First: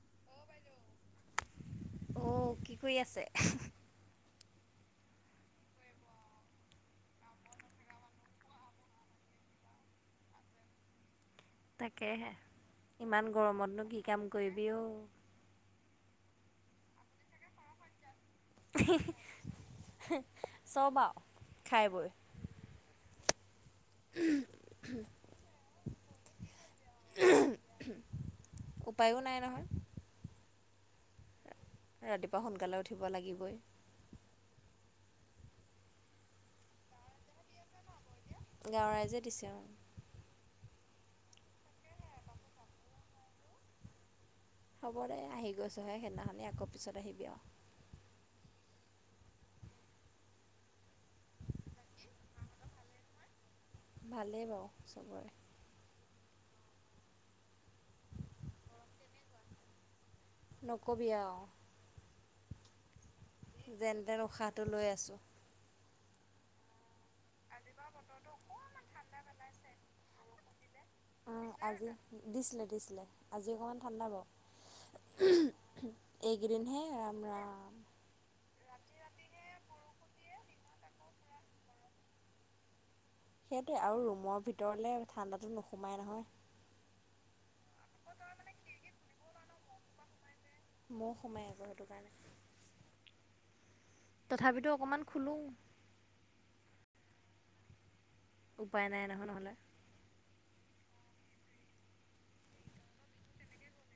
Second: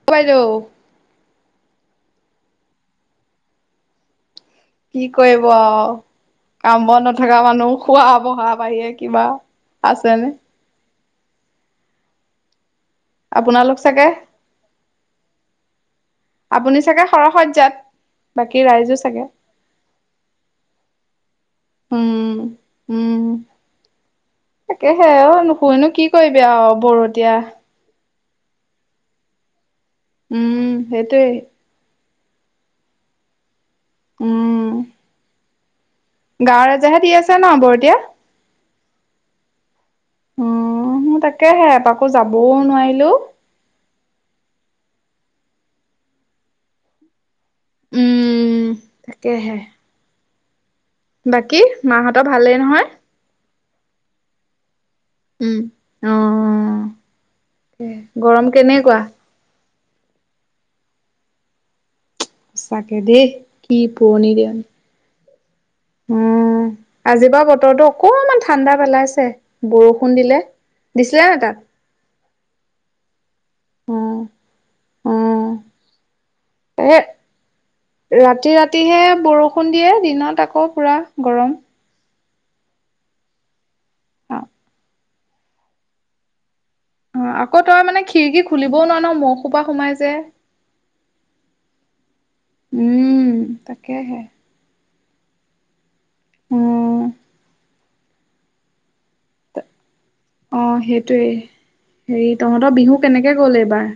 [unintelligible] অ কি কৰি আছে? কি কৰিব আউ কাম-বন নথকা মানুহ খোৱা-বহা বাহিয়ৰে কিবা আছেনে। তাকেহে ইমান আপোনালোক গৰমতনো কি চাগে কাম কৰিবি অ। আপুনি চাগে সৰহসজ্জাত বাকী ৰাইজো চাগে [unintelligible] চব আৰু খাই বৈ। উম উম তাকেহে অ নুশুইনো কি কৰিবি আৰু বৰতীয়া উপায়ো নাই নহয়। উম সেইটোৱে। ৰাতিপুৱা সোনকালে উঠিব লাগিবই। উম। গাঁৱৰ [unintelligible] দি আছে ন বৰতীয়া। গাঁৱৰ ৰাইজে দিছে আৰু। উম তাকেহে তাকো যাবও নোৱাৰিলো। হ'ব দে আহি গৈছোহে সেইদিনাখনি আকৌ পিছত আহিবি আৰু। উম তাকেহে। বাকী মাহঁতৰ ভালেই নহয়? ভালেই বাৰু চবৰে। উম অ গৰম কেনেকুৱা? নকবি আৰু। সঁচাকে দেই। কি যেনতেন পুৰণি দিন। উশাহটো লৈ আছোঁ। উম আজি বাৰু বতৰতো অকনমান ঠাণ্ডা পেলাইছে। বৰষুণ দিলে, দিছিলে ন অ' তাত। আজি দিছিলে দিছিলে আজি অকণমান ঠাণ্ডা বাৰু। এইকদিনহে এ ৰাম ৰাম। ৰাতি ৰাতিহে বৰষুণ দিয়ে দিনত আকৌ পুৰা গৰম। সেইটোৱে আৰু ৰুমৰ ভিতৰলৈ ঠাণ্ডাটো নোসোমায় নহয়। অ আকৌ তই মানে খিৰিকী খুলিবও নোৱাৰ ন মহোপা সোমাই যে। ময়ো সোমাই আকো সেইটো কাৰণে উম তাকেহে। তথাপিতো অকণমান খুলুং। উ উপায় নাই নহয় নহ'লে। অ সেইটোৱে। হেৰি তহঁতৰ বিহু কেনেকে গ'ল এইবাৰ?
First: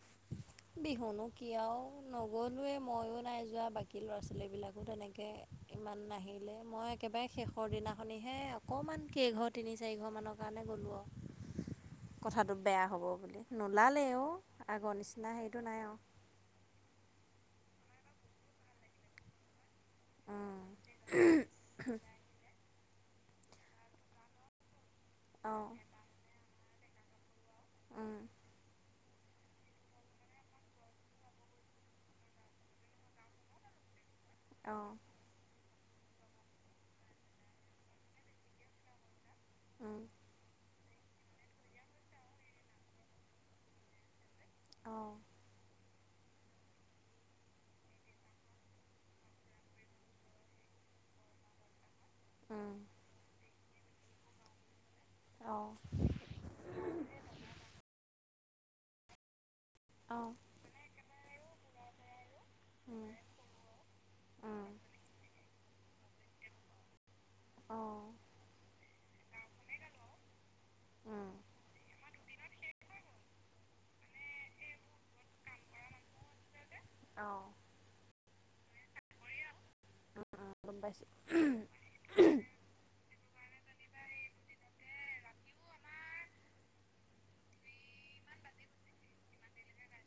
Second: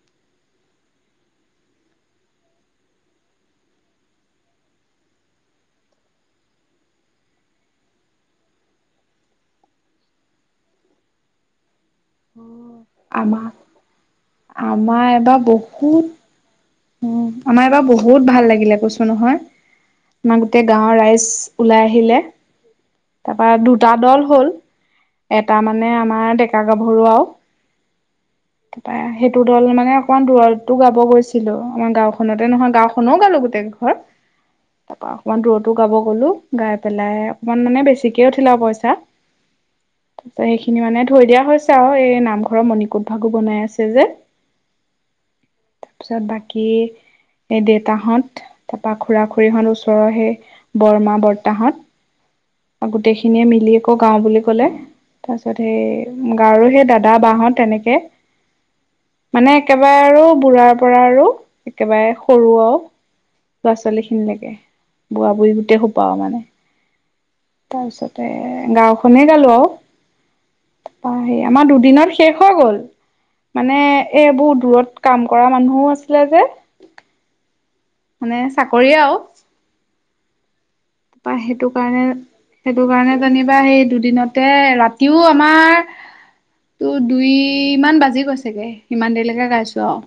[unintelligible] বিহুনো কি আৰু, নগলোৱে ময়ো নাই যোৱা বাকী ল'ৰা-ছোৱালীবিলাকো তেনেকে ইমান নাহিলে। মই একেবাৰে শেষৰ দিনাখনিহে অকমান কেইঘ তিনি চাৰিশমানৰ কাৰণে গ'লোঁ আৰু। [inaudible] কথাটো বেয়া হ'ব বুলি। আমাৰ নোলালে অ আগৰ আমাৰ নিচিনা এবাৰ হেৰিটো নাই আৰু। বহুত উম আমাৰ এবাৰ বহুত ভাল লাগিলে কৈছো নহয় আমাৰ উম। গোটেই গাঁৱৰ ৰাইজ ওলাই আহিলে। তাৰপৰা দুটা দল হ'ল এটা অঁ মানে আমাৰ ডেকা গাভৰু আও উম পা সেইটো দল মানে অকণমান দূৰৰতো গাব গৈছিলোঁ আমাৰ গাঁওখনতে নহয় গাঁওখনো গালোঁ গোটেই কেইঘৰ [inaudible] অঁ তাপা অকণমান দূৰতো গাব গলো গাই পেলাই অকমান মানে বেছিকে উঠিলে আৰু পইচা। উম তাছত সেইখিনি মানে থৈ দিয়া হৈছে আৰু এই নামঘৰৰ মণিকুট ভাগো বনাই আছে যে। অ তাৰপিছত বাকী এই দেতাহঁত, তাপা খুড়া খুড়ীহঁত ওচৰৰ সেই বৰমা বৰতাহঁত উম গোটেইখিনিয়ে মিলি আকৌ গাওঁ বুলি ক'লে। তাৰ পিছত অঁ সেই গাঁৱৰ সেই দাদা, বাহত তেনেকে মানে একেবাৰে আৰু অঁ বুঢ়াৰ পৰা আৰু একেবাৰে সৰু আৰু উম ল'ৰা-ছোৱালীখিনিলৈকে উম বুঢ়া বুঢ়ী গোটেই সোপাও মানে। তাৰ অঁ পিছতে গাওঁ - খনেই গালো আৰু তাপা উম সেৰি আমাৰ দুদিনত শেষ হৈ গ'ল। মানে এইবোৰ দূৰত কাম কৰা মানুহও আছিলে যে। অ মানে চাকৰিয়ে আও অ গম পাইছোঁ। তাপা সেইটো কাৰণে সেইটো কাৰণে যেনিবা সেই দুদিনতে ৰাতিও আমাৰ তো দুইমান বাজি গৈছেগে ইমান দেৰিলৈকে গাইছো আও।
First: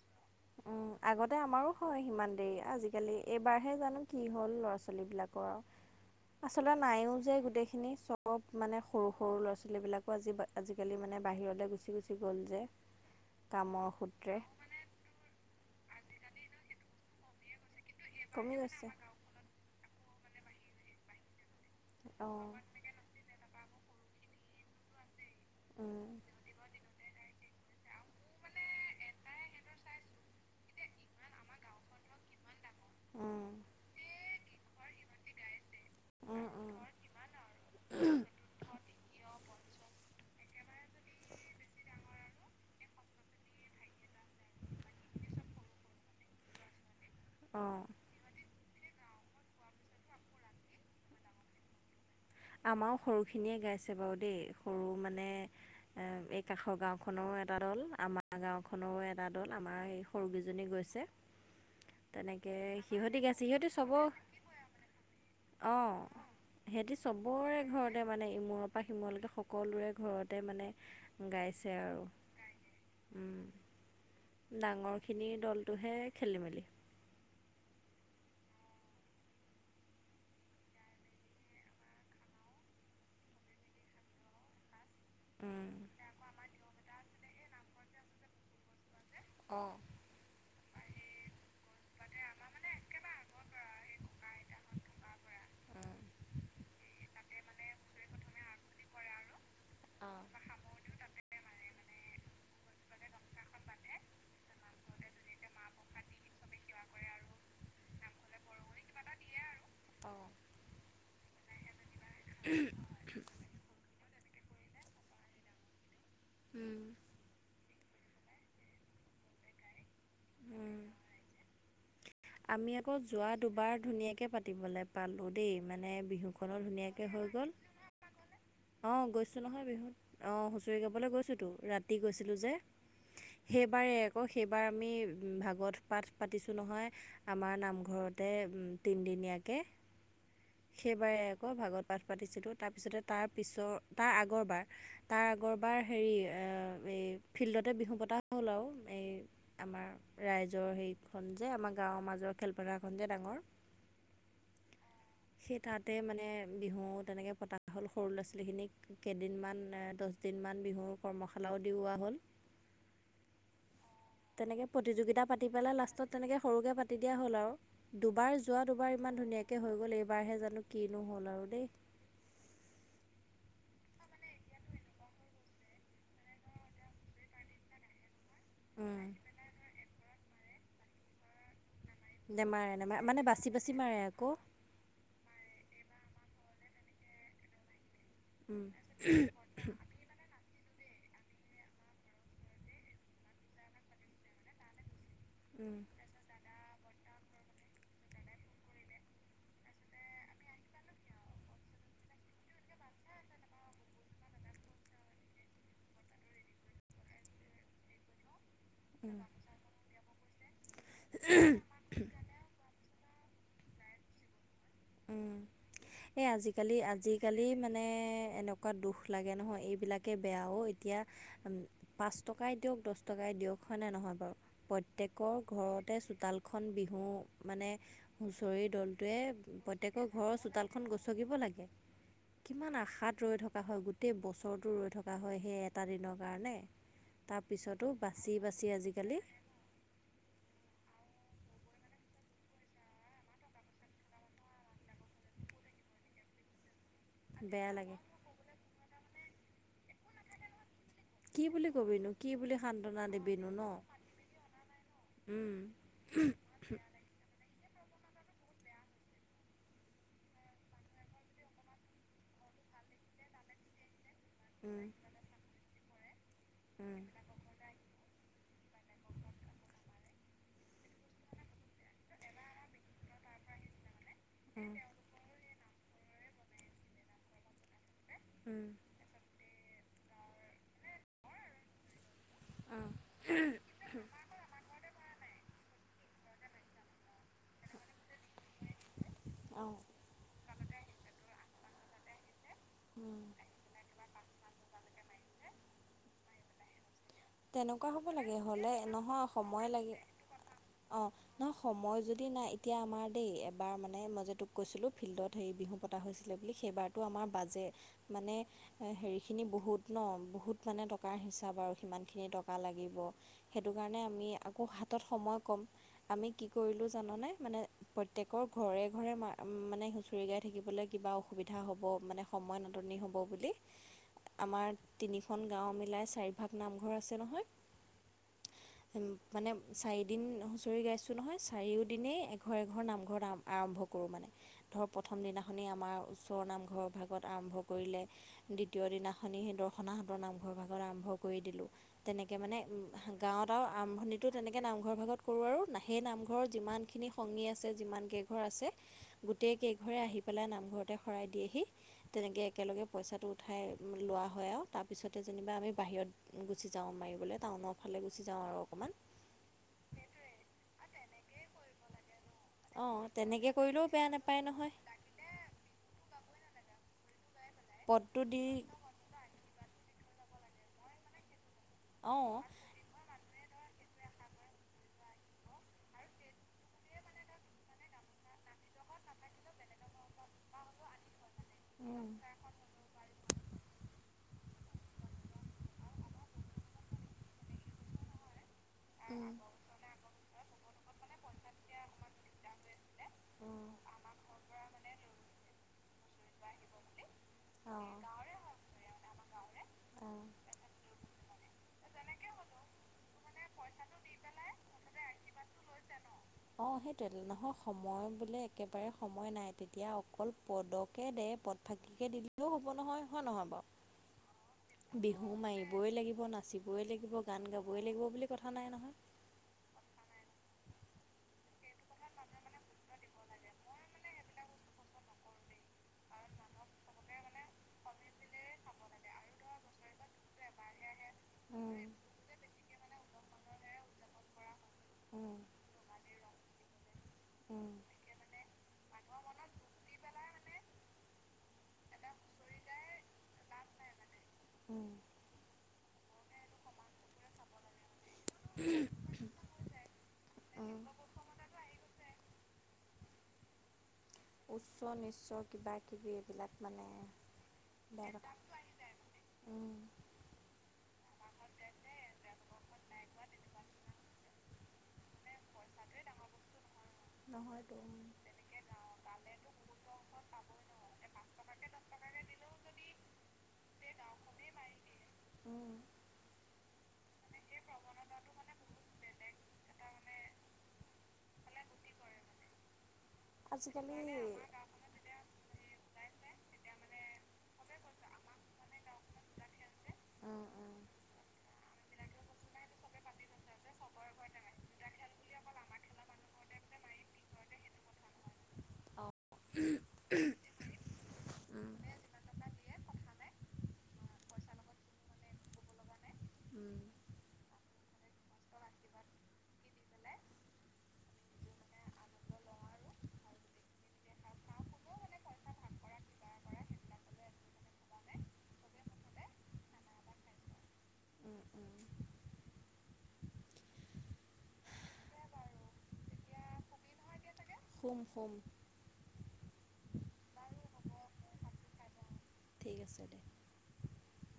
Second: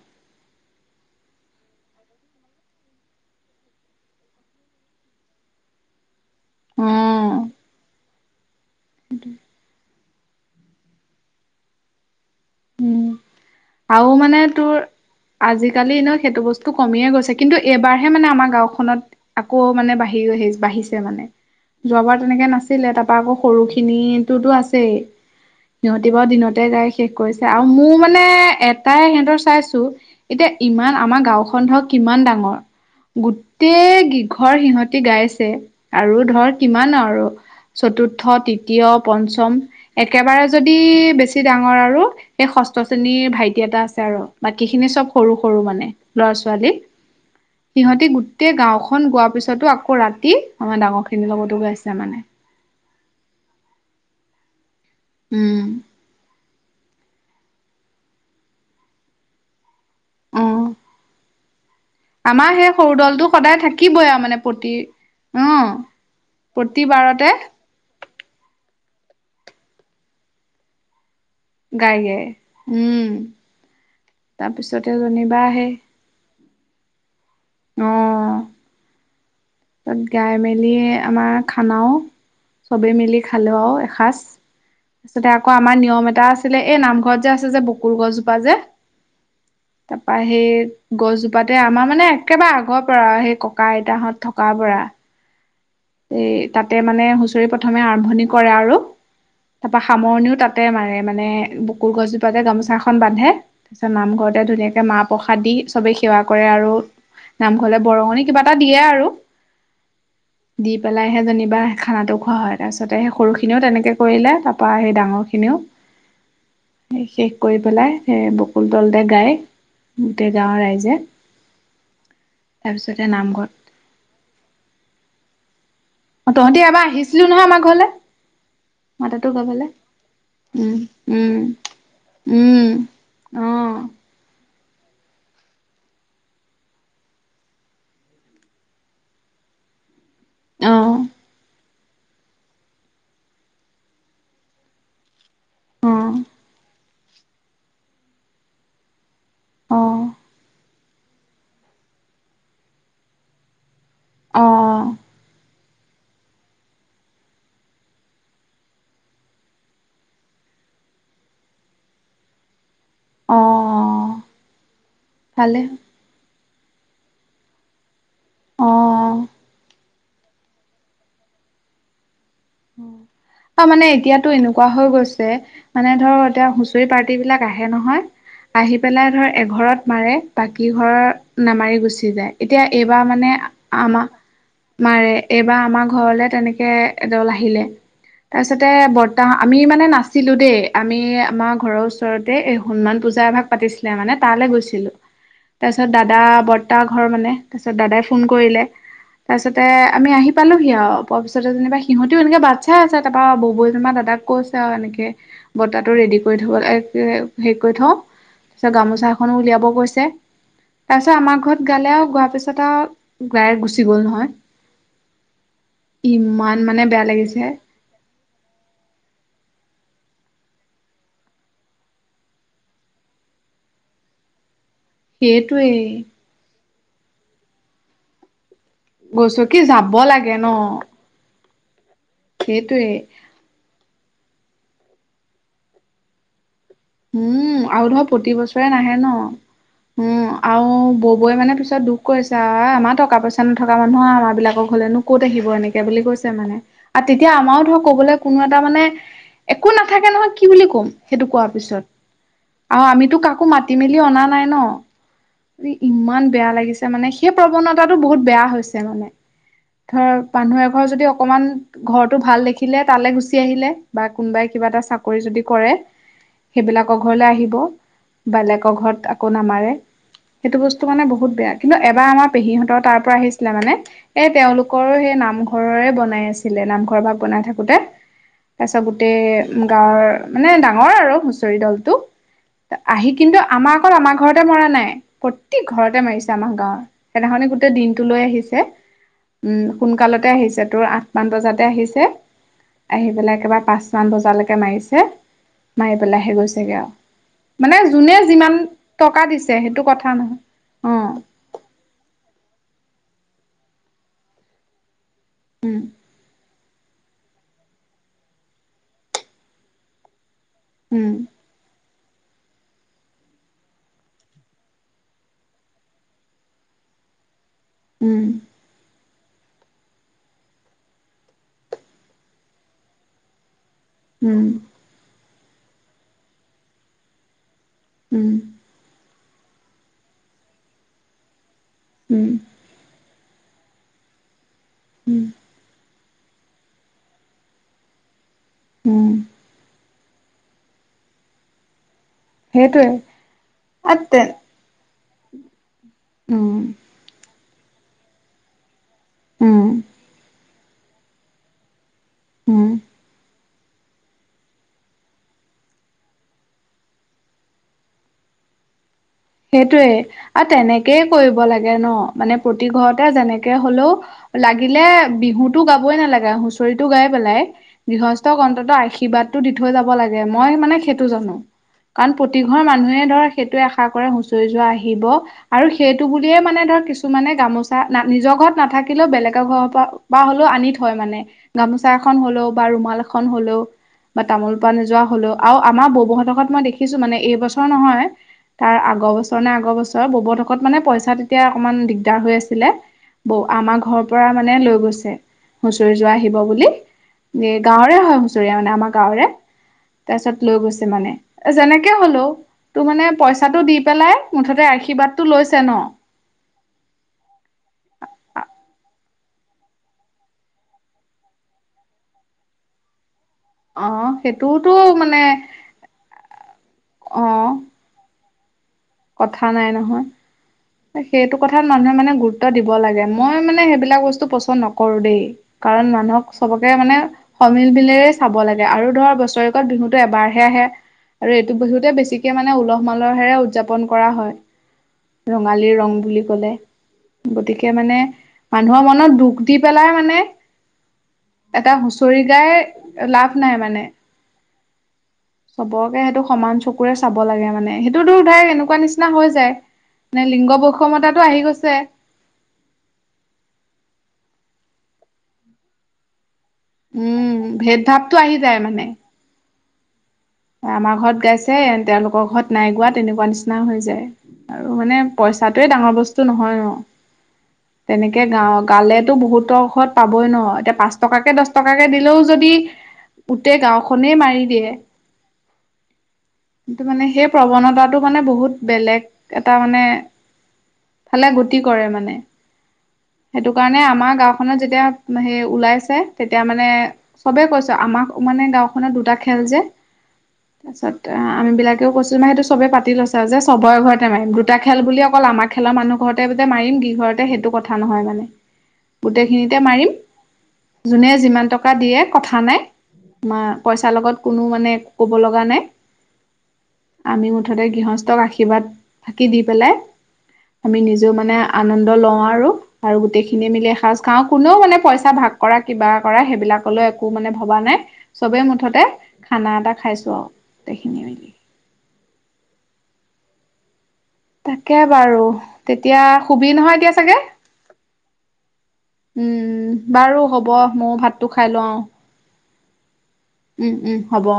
উম আগতে আমাৰো হয় সিমান দেৰি আজি-কালি এইবাৰহে জানো কি হ'ল ল'ৰা ছোৱালীবিলাকৰ আৰু [inaudible] আচলতে নাইও যে অ', গোটেইখিনি চব মানে সৰু সৰু ল'ৰা ছো- ৱালী বিলাকো আজি আজি-কালি মানে বাহিৰলে গুচি গুচি গ'ল যে। উম কামৰ আৰু সূত্ৰে। মানে তোৰ আজি-কালি এনেও সেইটো বস্তু কমিয়ে গৈছে কিন্তু এইবাৰহে মানে আমাৰ কমি গৈছে গাঁওখনত আকৌ মানে বাঢ়ি আহি বাঢ়িছে মানে যোৱাবাৰ অ। তেনেকে নাছিলে তাত পা আকৌ সৰু খিনিতোটো আছেই সিহঁতি উম, বাৰু দিনতে গাই শেষ কৰিছে আৰু মোৰ মানে এটাই সিহঁতৰ চাইছো এতিয়া ইমান আমাৰ গাওঁখন ধৰক কিমান ডাঙৰ উম, গোটেই কিঘৰ সিহঁতি গাইছে আৰু উম, ধৰ উম, কিমান আৰু চতুৰ্থ, তৃতীয়, পঞ্চম একেবাৰে যদি বেছি ডাঙৰ আৰু সেই ষষ্ঠ শ্ৰেণীৰ ভাই- টি এটা আছে আৰু বাকী খিনি চব সৰু সৰু মানে ল'ৰা ছোৱালী। অ সিহঁতি গোটেই গাঁওখন গোৱাৰ পিছতো আকৌ ৰাতি আমাৰ ডাঙৰখিনিৰ লগতো গাইছে মানে। আমাৰো সৰুখিনিয়ে গাইছে বাৰু দেই সৰু মানে উম এ এক- কাষৰ গাঁওখনৰো এটা দল, আমাৰ গাঁওখনৰো এটা দল আমাৰ এই সৰুকেইজনী অ গৈছে। আমাৰ সেই তেনেকৈ সৰু সিহঁতি দলটো গাইছে সদায় থাকিবই আৰু মানে প্ৰতিৰ অ সিহঁতি চব- ৰে ঘৰতে মানে ইমূৰ পৰা সিমূৰলৈকে সকলোৰে ঘৰতে মানে গাইছে গাই আৰু গাই উম। তাৰপিছতে ডাঙৰখিনি যেনিবা সেই দলটোহে খেলি মেলি। অঁ অ। গাই মেলিয়ে আমাৰ খানাও- চবেই মিলি খালো আও এসাঁজ। তাতে আকৌ উম, আমাৰ নিয়ম এটা আছিলে এই নামঘৰত যে আছে যে বকুল গছজোপা যে- অঁ। তাপা সেই গছজোপাতে আমাৰ মানে একেবাৰে আগৰ পৰা সেই ককা আইতাহঁত থক কা পৰা। অঁ এই তাতে মানে হুঁচৰি প্ৰথমে আৰম্ভণি কৰে আৰু তাপা অঁ সামৰণিও তাতে মাৰে। মানে বুকুৰ গছজোপাতে গামোচা এখন বান্ধে তাৰ পিছত নামঘৰতে ধুনীয়াকে মাহ প্ৰসাদ দি চবেই সেৱা কৰে আৰু নামঘৰলে বৰঙণি কিবা এটা দিয়ে আৰু। অঁ। দি পেলাইহে যেনিবা খানাটো খোৱাা হয় তাৰ পিছতেহে সৰু- খিনিও তেনেকে কৰিলে তা পা সেই ডাঙৰ উম খিনিয়েও- কৰি পেলাই সেই বকুল তলতে গায় গোটেই গাঁৱৰ উম ৰাইজে। আমি আকৌ তাৰপিছতে যোৱা নামঘৰত দুবাৰ ধুনীয়াকৈ পাতিবলৈ পালোঁ দেই মানে অ তহঁতি বিহুখনো এবাৰ ধুনীয়াকৈ আহিছিলো হৈ নহয় গ'ল। আমাৰ ঘৰলে অঁ মই তাতো গৈছোঁ নহয় গাবলে বিহুত অঁ উম হুঁচৰি গাবলৈ উম গৈছোঁতো ৰাতি গৈছিলোঁ যে। উম সেইবাৰেই অ আকৌ সেইবাৰ আমি ভাগৱত পাঠ পাতিছোঁ নহয়- আমাৰ নামঘৰতে তিনিদিনীয়াকে। অ সেইবাৰেই আকৌ ভাগত পাঠ পাতিছিলোঁ তাৰপিছতে তাৰ পিছৰ তাৰ আগৰবাৰ- তাৰ আগৰবাৰ অ হেৰি এই ফিল্ডতে বিহু পতা হ'ল আৰু এই- আমাৰ অ ৰাইজৰ হেইতখন যে আমাৰ গাঁৱৰ মাজৰ খেলপথাৰখন যে ডাঙৰ- অঁ অ। সেই তাতে মানে বিহু তেনেকে পতা হ'ল সৰু ল'ৰা ছোৱালীখিনিক কেইদিনমান এ দচ- দিনমান বিহুৰ কৰ্মশালাও দিওৱা হ'ল। [unintelligible] অ', তেনেকে প্ৰতিযোগিতা পাতি ভালে পেলাই লাষ্টত তেনেকে সৰুকে পাতি দিয়া হ'ল আৰু। দুবাৰ অ', যোৱা দুবাৰ ইমান ধুনীয়াকে হৈ গ'ল এইবাৰহে জানো কিনো হ'ল আৰু দেই। অ মানে এতিয়াতো এনেকুৱা হৈ গৈছে মানে ধৰ এতিয়া হুঁচৰি পাৰ্টি বিলাক- আহে নহয় আহি উম, পেলাই ধৱ এঘৰত মাৰে বাকী ঘৰ নামাৰি গুচি- এতিয়া নেমাৰে নেমাৰে এইবাৰ মানে বাচি বাচি মাৰে আমা- আকৌ মাৰে এইবাৰ আমাৰ ঘৰলে তেনেকে এ দল আহিলে। উম, তাপিছতে বৰ্তাহ আমি মানে নাচ- ছিলো দেই আমি আমাৰ ঘৰৰ ওচৰতে এই হনুমান পূজাএভাগ পাতিছিলে মানে তালে গৈছিলো। উম, তাপিছত দাদা বৰ্তা ঘৰ মানে তাৰপিছত দাদাই ফোন কৰিলে- তাপিছতে আমি আহি পালোহি আও পোৱা পিছতে যেনিবা সিহত- টিও এনেকে বাত ছাই আছে তাপা ববৌৱে জেনেবা দাদাক কৈছে আৰু এনেকে- বতাটো ৰেডি কৰি থব লাগ হেৰি কৰি থওঁ- ছ গামোচা এখনো উলিয়াব গৈছে তাৰপিছত আমাৰ ঘৰত গালে গোৱাৰ পিছ- ছত আও গোৱাই গুচি গ'ল নহয় উম। এই ইমান আজিকালি মানে- বেয়া লাগিছে আজিকালি মানে এনেকুৱা দুখ লাগে নহয় এইবিলাকেই বেয়াও এতিয়া- পাঁচ টকাই দিয়ক দচ টকাই দিয়ক হয়নে নহয় বাৰু। প্ৰত্যেকৰ সেইটোৱেই ঘৰতে চোতালখন বিহু মানে হুঁচৰি দ'লটোৱে- গছকি যাব প্ৰত্যেকৰ লাগে ঘৰৰ ন চোতালখন গছগিব লাগে কিমান সেইটোৱে আশাত ৰৈ থকা হয় গোট- টেই বছৰটো ৰৈ থকা হয়, সেই এটা দিনৰ কাৰণে উম আৰু তাৰপিছতো ধৰ প্ৰতি বছৰে বাচি-বাচি নাহে আজিকালি। ন উম, আউ ববৌয়ে মানে পিছত দুখ কৰিছে আ আমাৰ টকা-পইচা নথকা মানুহ আমাৰ বিলাক ঘলেনো ক'ত আহিব এনেকে বুলি কৈছে মানে। আ তেতিয়া আমাও বেয়া ধৰ লাগে কবলে কোনো এটা মানে একো নাথাকে নহয় কি বুলি কম সেইটো কি কোৱাৰ বুলি পিছত। ক'বিনো কি বুলি আউ সান্তনা আমিতো কাকো দিবিনো ন মাতি, মেলি অনা নাই ন। উম উই ইমান বেয়া লাগিছে মানে সেই প্ৰৱণতাটো বহুত বেয়া হৈছে মানে। ধৰ মানুহ এঘৰ যদি অকমান ঘৰটো ভাল দেখিলে তালে গুচি আহিলে বা কোনবাই কিবা এটা উম চাকৰি যদি কৰে। সেইবিলাক উম ঘৰলে আহিব বেলেগৰ ঘৰত আকৌ নামাৰে,। সেইটো বস্তু মানে বহুত বেয়া। কিন্তু এবাৰ আমাৰ পেহীহঁতৰ তাৰ পৰা আহিছিলে মানে এ তেওঁলোকৰো সেই নাম। ঘৰৰে বনাই আছিলে নামঘৰৰ ভাগ বনাই থাকোতে উম তাৰছ গো তে গাঁৱৰ মানে ডাঙৰ আৰু হুচৰি দলটো উম আহি কিন্তু আমাৰ অকল আমাৰ ঘৰতে মৰা নাই প্ৰতি ঘৰতে মাৰিছে আমাৰ গাঁৱৰ সেইদিনাখনি গোটেই দিনটো লৈ আহিছে উম অঁ সোনকালতে আহিছে তোৰ আঠ মান বজাতে আহিছে আহি উম পেলাই একেবাৰে পাঁচমান বজালেকে মাৰিছে মাৰি পেলাইহে গৈছেগে আউ মানে তেনেকুৱা হ'ব যোনে লাগে যিমান হ'লে টকা নহয় দিছে সেইটো কথা নহ অ ন সময় যদি নাই এতিয়া আমাৰ দেই এবাৰ মানে মই যে তোক কৈছিলোঁ। ফিল্ডত হেই বিহু উম, পতা হৈছিলে। বুলি সেইবাৰটো আমাৰ বাজে মানে এ হেৰিখিনি বহুত ন বহুত। মানে উম, টকাৰ হিচাপ আৰু সিমান। খিনি টকা লাগিব, সেটো কাৰণে আমি আকৌ হাতত সময় ক'ম। আমি কি কৰিলো জানানে মানে উম, প্ৰত্যেকৰ। ঘৰে-ঘৰে মা মানে হুঁচৰি গাই থাকিবলে কিবা অসুবিধা হ'ব মানে সময় নাটনি হ'ব বুলি। [unintelligible] আমাৰ তিনিখন গাঁও মিলাই চাৰিভাগ নামঘৰ আছে নহয়। উম। উম মানে চাৰিদিন হুঁচৰি গাইছোঁ নহয় চাৰিওদিনেই উম, এঘ এ ঘৰ নামঘৰত আৰম্ভ কৰোঁ মানে ধৰ উম, প্ৰথম দিনা। খনি আমাৰ ওচৰ নামঘৰৰ ভাগত আৰম্ভ কৰিলে, দ্বিতীয় উম, দিনাখনি সেই দখ খনা হতৰ নামঘৰ ভাগত আৰম্ভ কৰি দিলোঁ তেনেকে মানে উম সেইটোৱে আহ গাঁৱত আৰু আৰম্ভণিটো তেনেকে এনেকে নামঘৰ ভাগত কৰো আৰু না সেই নামঘৰ উম, যিমানখিনি সঙী আছে যিমান কেইঘৰ আছে। গোটেই উম, কেইঘৰে আহি পেলাই নামঘৰতে শৰাই দিয়েহি তেনেকে উম। একেলগে। পইচাটো উঠাই লোৱা হয়, আউ তাৰপিছতে যেনিবা আমি বাহিৰত গুচিঁ। যাওঁ মাৰিবলে টাউনৰ ফালে গুচি যাওঁ আৰু অকমান। সেইটোৱে আউ তেনেকেই কৰিব লাগে ন মানে প্ৰতি অঁ ঘৰতে তেনেকৈ যেনেকে কৰিলেও হলও। বেয়া নাপায় নহয় লাগিলে বিহুটো গাবই নালাগে হুঁচৰিটো গাই পেলাই পদটো দি গৃহস্থক অন্ততঃ আশী কিবাদো দি থৈ যাব লাগে মই মানে সেইটো জানো, কাৰণ অঁ প্ৰতি ঘৰ মানুহে ধৰ সেইটোৱে আশা কৰে হুঁচৰি যোৱা আহিব। আৰু সেইটো বুলিয়ে মানে ধৰ কিছুমানে গামোচা না নিজৰ ঘৰত নাথাকিলেও বেলেগৰ ঘৰৰ পৰা। বা হ'লও আনি থয় মানে গামোচা উম এখন হলও বা ৰুমাল এখন হলও। বা তামোল এযোৱা হ'লও আউ আমাৰ বৌবৌহতৰ ঘৰত মই দেখিছোঁ মানে এইবছৰ নহয়। তাৰ আগৰ উম বছৰ নে আগৰ বছৰ ববহতৰ মানে পইচা তেতিয়া অকমান দিগদাৰ হৈ আছিলে। বৌ উম আমাৰ ঘৰৰ পৰা মানে লৈ গৈছে হুঁচৰি যোৰা আহিব বুলি এ অঁ গাঁৱৰে হয় হুচৰি মানে আমাৰ গাঁৱৰে অঁ তাৰপিছত লৈ গৈছে মানে এ যেনেকে হলেও তোৰ মানে পাইচ পইচাটো দি পেলাই মুঠতে আশীৰ্বাদটো লৈছে ন অ সেইটোৱে নহয় সময় বোলে একেবাৰে সময় নাই তেতিয়া অকল পদকে দে পদ ফাকিকে দি দিলেও হ'ব নহয় হয় নহয় অ সেইটোওতো বাৱ মানে বিহু মাৰিবই লাগিব নাচিবই লাগিব অ গান গাবই লাগিব বুলি কথা নাই নহয় কথা নাই নহয় সেইটো কথাত মানুহে মানে গুৰুত্ব দিব লাগে মই মানে সেইবিলাক বস্তু পচন্দ নকৰো দেই কাৰণ মানুহক চবকে মানে সমিল মিলেৰে চাব লাগে আৰু ধৰ বছৰেকত বিহুটো এবাৰহে আহে আৰু এইটো উম বিহুতে বেছিকে মানে উলহ মালহহেৰে উদযাপন কৰা হয় উম ৰঙালীৰ ৰং বুলি ক'লে গতিকে উম মানে মানুহৰ মনত দুখ দি পেলাই মানে এটা হুঁচৰি গাই লাভ নাই মানে উম চবকে সেইটো সমান চকুৰে চাব লাগে মানে সেইটো ধাই এনেকুৱা নিচিনা হৈ যায় নে লিংগ বৈষমতাটো আহি গৈছে উচ্চ-নিশ্চ কিবা-কিবি এইবিলাক মানে উম ভেদ বেয়া ভাৱটো কথা আহি যায় মানে উম আমাৰ ঘৰত গাইছে তেওঁলোকৰ ঘৰত নাই গোৱা তেনেকুৱা নিচিনা হৈ যায় আৰু মানে পইচাটোয়ে ডাঙৰ বস্তু নহয় ন নহয়তো তেনেকে গা গালেতো বহুতৰ ঘৰত পাবই ন এতিয়া পাঁচ টকাকে দহ টকাকে দিলেও যদি গোটেই গাঁওখনেই মাৰি দিয়ে উম কিন্তু মানে সেই প্ৰৱণতাটো মানে বহুত বেলেগ এটা মানে ফালে গতি কৰে মানে সেইটো কাৰণে আজিকালি আমাৰ গাঁওখনত যেতিয়া সেই ওলাইছে তেতিয়া মানে চবেই কৈছে আমাক মানে গাঁওখনত দুটা খেল যে উম উম তাৰপিছত আমি বিলাকেও কৈছো মানে সেইটো পাতি লৈছে আৰু যে চবৰে ঘৰতে মাৰিম দুটা খেল বুলি অকল আমাক খেলা মানুহ ঘৰতে যে মাৰিম দুই ঘৰতে সেইটো কথা নহয় মানে গোটেইখিনিতে মাৰিম যোনে যিমান টকা দিয়ে কথা নাই মা পইচাৰ লগত কোনো মানে ক'ব লগা নাই উম আমি মুঠতে গৃহস্থক আশীৰ্বাদ ফাকি দি পেলাই আমি নিজেও মানে আনন্দ লওঁ আৰু আৰু গোটেইখিনিয়ে মিলি এসাজ খাওঁ কোনেও মানে পইচা ভাগ কৰা কিবা কৰা সেইবিলাকলৈ একো মানে ভবা নাই চবেই মুঠতে খানা এটা খাইছো আৰু গোটেইখিনি মিলি তাকে বাৰু তেতিয়া শুবি নহয় এতিয়া চাগে শুম শুম উম বাৰু হ'ব ময়ো ভাতটো খাই লও ঠিক আছে দে উম উম হ'ব অ